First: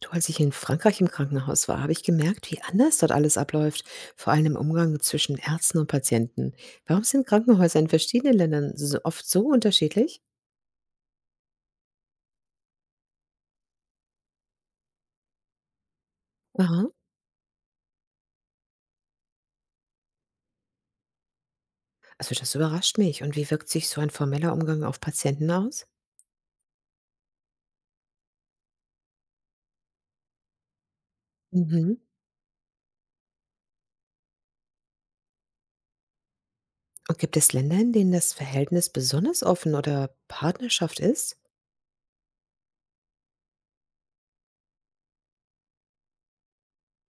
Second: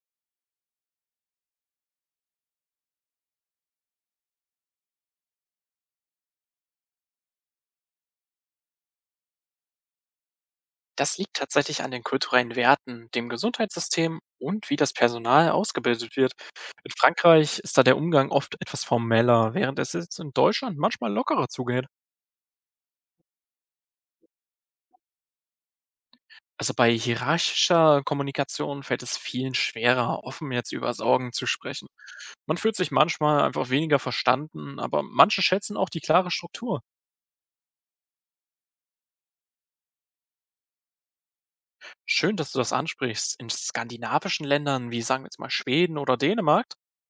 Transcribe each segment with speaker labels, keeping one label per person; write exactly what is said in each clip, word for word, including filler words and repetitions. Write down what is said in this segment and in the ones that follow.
Speaker 1: Du, als ich in Frankreich im Krankenhaus war, habe ich gemerkt, wie anders dort alles abläuft, vor allem im Umgang zwischen Ärzten und Patienten. Warum sind Krankenhäuser in verschiedenen Ländern so oft so unterschiedlich?
Speaker 2: Das liegt tatsächlich an den kulturellen Werten, dem Gesundheitssystem und wie das Personal ausgebildet wird.
Speaker 1: Aha.
Speaker 2: In Frankreich ist da der Umgang oft etwas formeller, während es jetzt in Deutschland manchmal lockerer zugeht.
Speaker 1: Also das überrascht mich. Und wie wirkt sich so ein formeller Umgang auf Patienten aus?
Speaker 2: Also bei hierarchischer Kommunikation fällt es vielen schwerer, offen jetzt über Sorgen zu sprechen.
Speaker 1: Mhm.
Speaker 2: Man fühlt sich manchmal einfach weniger verstanden, aber manche schätzen auch die klare Struktur.
Speaker 1: Und gibt es Länder, in denen das Verhältnis besonders offen oder Partnerschaft ist?
Speaker 2: Schön, dass du das ansprichst. In skandinavischen Ländern wie sagen wir jetzt mal Schweden oder Dänemark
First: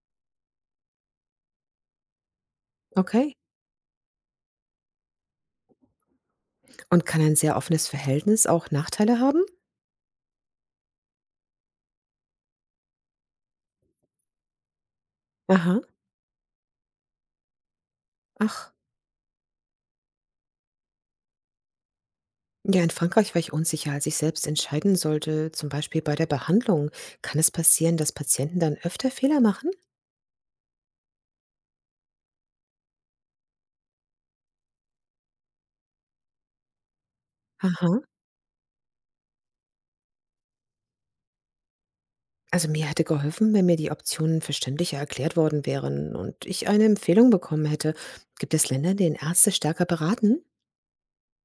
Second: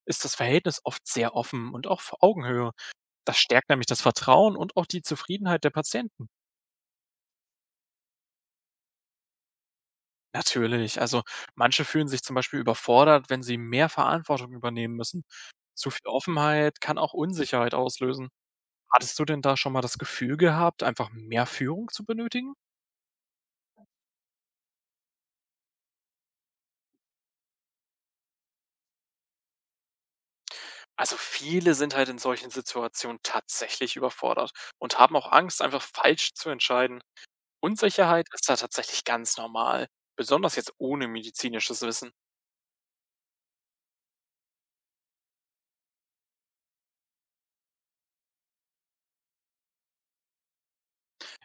Speaker 2: ist das Verhältnis oft sehr offen und auch auf Augenhöhe.
Speaker 1: Okay.
Speaker 2: Das stärkt nämlich das Vertrauen und auch die Zufriedenheit der Patienten.
Speaker 1: Und kann ein sehr offenes Verhältnis auch Nachteile haben?
Speaker 2: Natürlich, also manche fühlen sich zum Beispiel überfordert, wenn sie mehr Verantwortung übernehmen müssen.
Speaker 1: Aha.
Speaker 2: Zu viel Offenheit kann auch Unsicherheit auslösen.
Speaker 1: Ach,
Speaker 2: Hattest du denn da schon mal das Gefühl gehabt, einfach mehr Führung zu benötigen?
Speaker 1: ja, in Frankreich war ich unsicher, als ich selbst entscheiden sollte, zum Beispiel bei der Behandlung. Kann es passieren, dass Patienten dann öfter Fehler machen?
Speaker 2: Also viele sind halt in solchen Situationen tatsächlich überfordert und haben auch Angst, einfach falsch zu entscheiden.
Speaker 1: Aha.
Speaker 2: Unsicherheit ist da tatsächlich ganz normal, besonders jetzt ohne medizinisches Wissen.
Speaker 1: Also mir hätte geholfen, wenn mir die Optionen verständlicher erklärt worden wären und ich eine Empfehlung bekommen hätte. Gibt es Länder, in denen Ärzte stärker beraten?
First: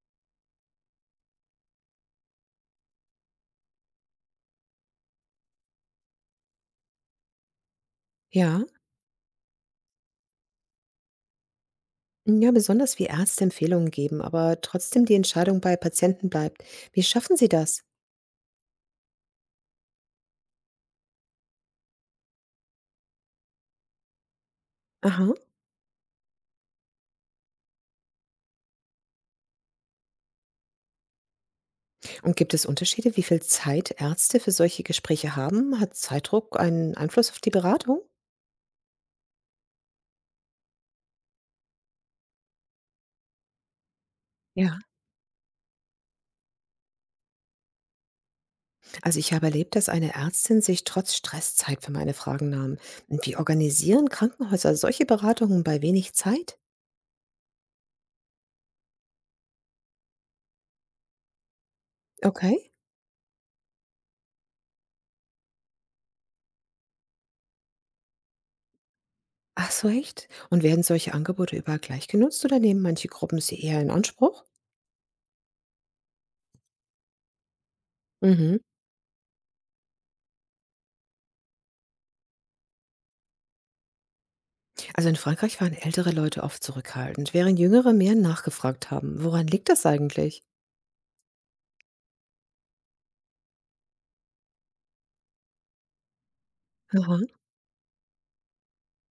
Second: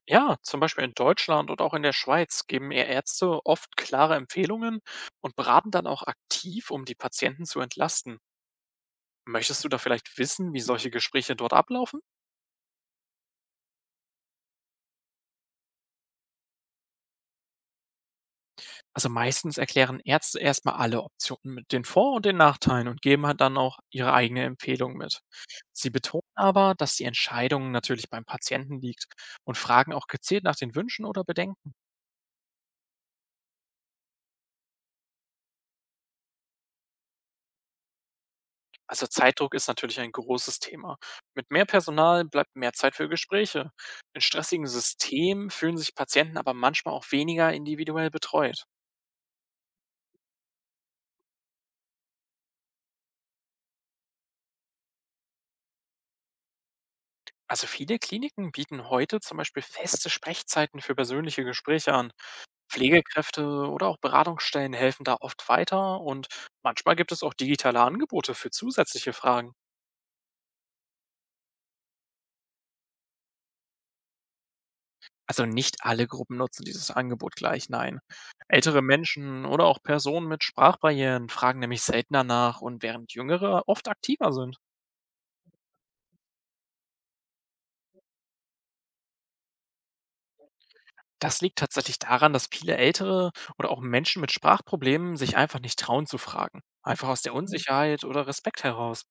Speaker 2: Ja, zum Beispiel in Deutschland und auch in der Schweiz geben eher Ärzte oft klare Empfehlungen und beraten dann auch aktiv, um die Patienten zu entlasten.
Speaker 1: Ja.
Speaker 2: Möchtest du da vielleicht wissen, wie solche Gespräche dort ablaufen?
Speaker 1: Ja, besonders wie Ärzte Empfehlungen geben, aber trotzdem die Entscheidung bei Patienten bleibt. Wie schaffen Sie das?
Speaker 2: Also meistens erklären Ärzte erstmal alle Optionen mit den Vor- und den Nachteilen und geben halt dann auch ihre eigene Empfehlung mit.
Speaker 1: Aha.
Speaker 2: Sie betonen aber, dass die Entscheidung natürlich beim Patienten liegt und fragen auch gezielt nach den Wünschen oder Bedenken.
Speaker 1: Und gibt es Unterschiede, wie viel Zeit Ärzte für solche Gespräche haben? Hat Zeitdruck einen Einfluss auf die Beratung?
Speaker 2: Also Zeitdruck ist natürlich ein großes Thema. Mit mehr Personal bleibt mehr Zeit für Gespräche. In stressigen
Speaker 1: Ja.
Speaker 2: Systemen fühlen sich Patienten aber manchmal auch weniger individuell betreut.
Speaker 1: Also ich habe erlebt, dass eine Ärztin sich trotz Stress Zeit für meine Fragen nahm. Und wie organisieren Krankenhäuser solche Beratungen bei wenig Zeit?
Speaker 2: Also viele Kliniken bieten heute zum Beispiel feste Sprechzeiten für persönliche Gespräche an.
Speaker 1: Okay.
Speaker 2: Pflegekräfte oder auch Beratungsstellen helfen da oft weiter und manchmal gibt es auch digitale Angebote für zusätzliche Fragen.
Speaker 1: Ach so, echt? Und werden solche Angebote überall gleich genutzt oder nehmen manche Gruppen sie eher in Anspruch?
Speaker 2: Also, nicht alle Gruppen nutzen dieses Angebot gleich, nein.
Speaker 1: Mhm.
Speaker 2: Ältere Menschen oder auch Personen mit Sprachbarrieren fragen nämlich seltener nach und während Jüngere oft aktiver sind.
Speaker 1: Also in Frankreich waren ältere Leute oft zurückhaltend, während jüngere mehr nachgefragt haben. Woran liegt das eigentlich?
Speaker 2: Das liegt tatsächlich daran, dass viele Ältere oder auch Menschen mit Sprachproblemen sich einfach nicht trauen zu fragen. Einfach
Speaker 1: Aha.
Speaker 2: aus der Mhm. Unsicherheit oder Respekt heraus.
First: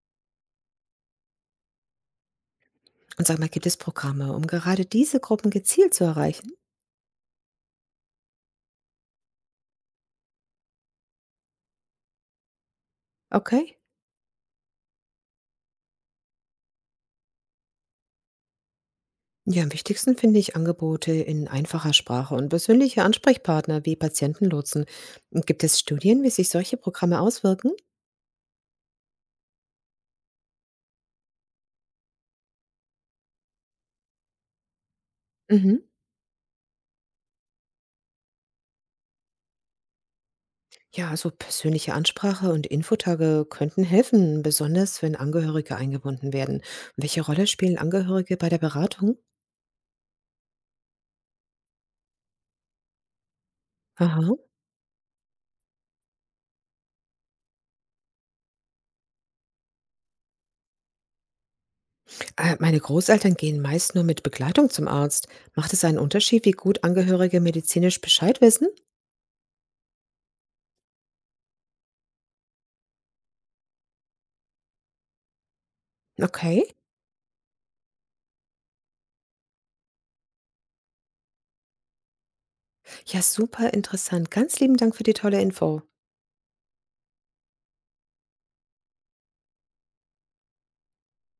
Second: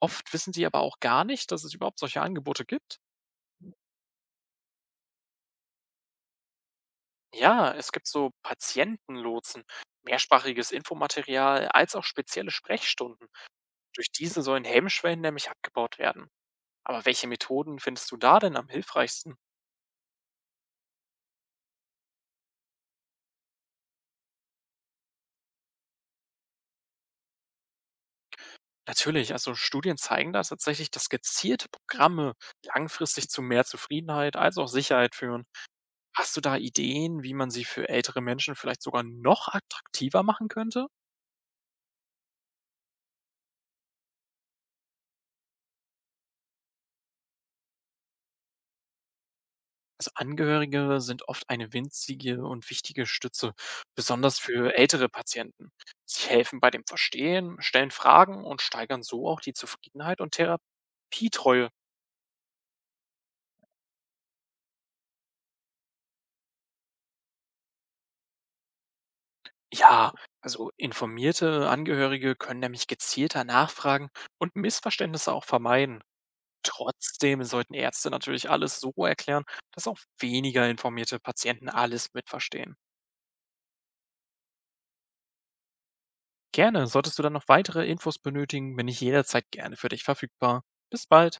Speaker 2: Oft wissen sie aber auch gar nicht, dass es überhaupt solche Angebote gibt.
Speaker 1: Und sag mal, gibt es Programme, um gerade diese Gruppen gezielt zu erreichen?
Speaker 2: Ja, es gibt so Patientenlotsen, mehrsprachiges Infomaterial als auch spezielle Sprechstunden.
Speaker 1: Okay.
Speaker 2: Durch diese sollen Hemmschwellen nämlich abgebaut werden. Aber welche Methoden findest du da denn am hilfreichsten?
Speaker 1: Ja, am wichtigsten finde ich Angebote in einfacher Sprache und persönliche Ansprechpartner wie Patientenlotsen. Und gibt es Studien, wie sich solche Programme auswirken?
Speaker 2: Natürlich, also Studien zeigen da tatsächlich, dass gezielte Programme langfristig zu mehr Zufriedenheit als auch Sicherheit führen.
Speaker 1: Mhm.
Speaker 2: Hast du da Ideen, wie man sie für ältere Menschen vielleicht sogar noch attraktiver machen könnte?
Speaker 1: Ja, also persönliche Ansprache und Infotage könnten helfen, besonders wenn Angehörige eingebunden werden. Welche Rolle spielen Angehörige bei der Beratung?
Speaker 2: Also Angehörige sind oft eine winzige und wichtige Stütze,
Speaker 1: Aha.
Speaker 2: besonders für ältere Patienten. Sie helfen bei dem Verstehen, stellen Fragen und steigern so auch die Zufriedenheit und Therapietreue.
Speaker 1: Äh, Meine Großeltern gehen meist nur mit Begleitung zum Arzt. Macht es einen Unterschied, wie gut Angehörige medizinisch Bescheid wissen?
Speaker 2: Ja, also informierte Angehörige können nämlich gezielter nachfragen und Missverständnisse auch vermeiden.
Speaker 1: Okay.
Speaker 2: Trotzdem sollten Ärzte natürlich alles so erklären, dass auch weniger informierte Patienten alles mitverstehen.
Speaker 1: Ja, super interessant. Ganz lieben Dank für die tolle Info.
Speaker 2: Gerne, solltest du dann noch weitere Infos benötigen, bin ich jederzeit gerne für dich verfügbar. Bis bald.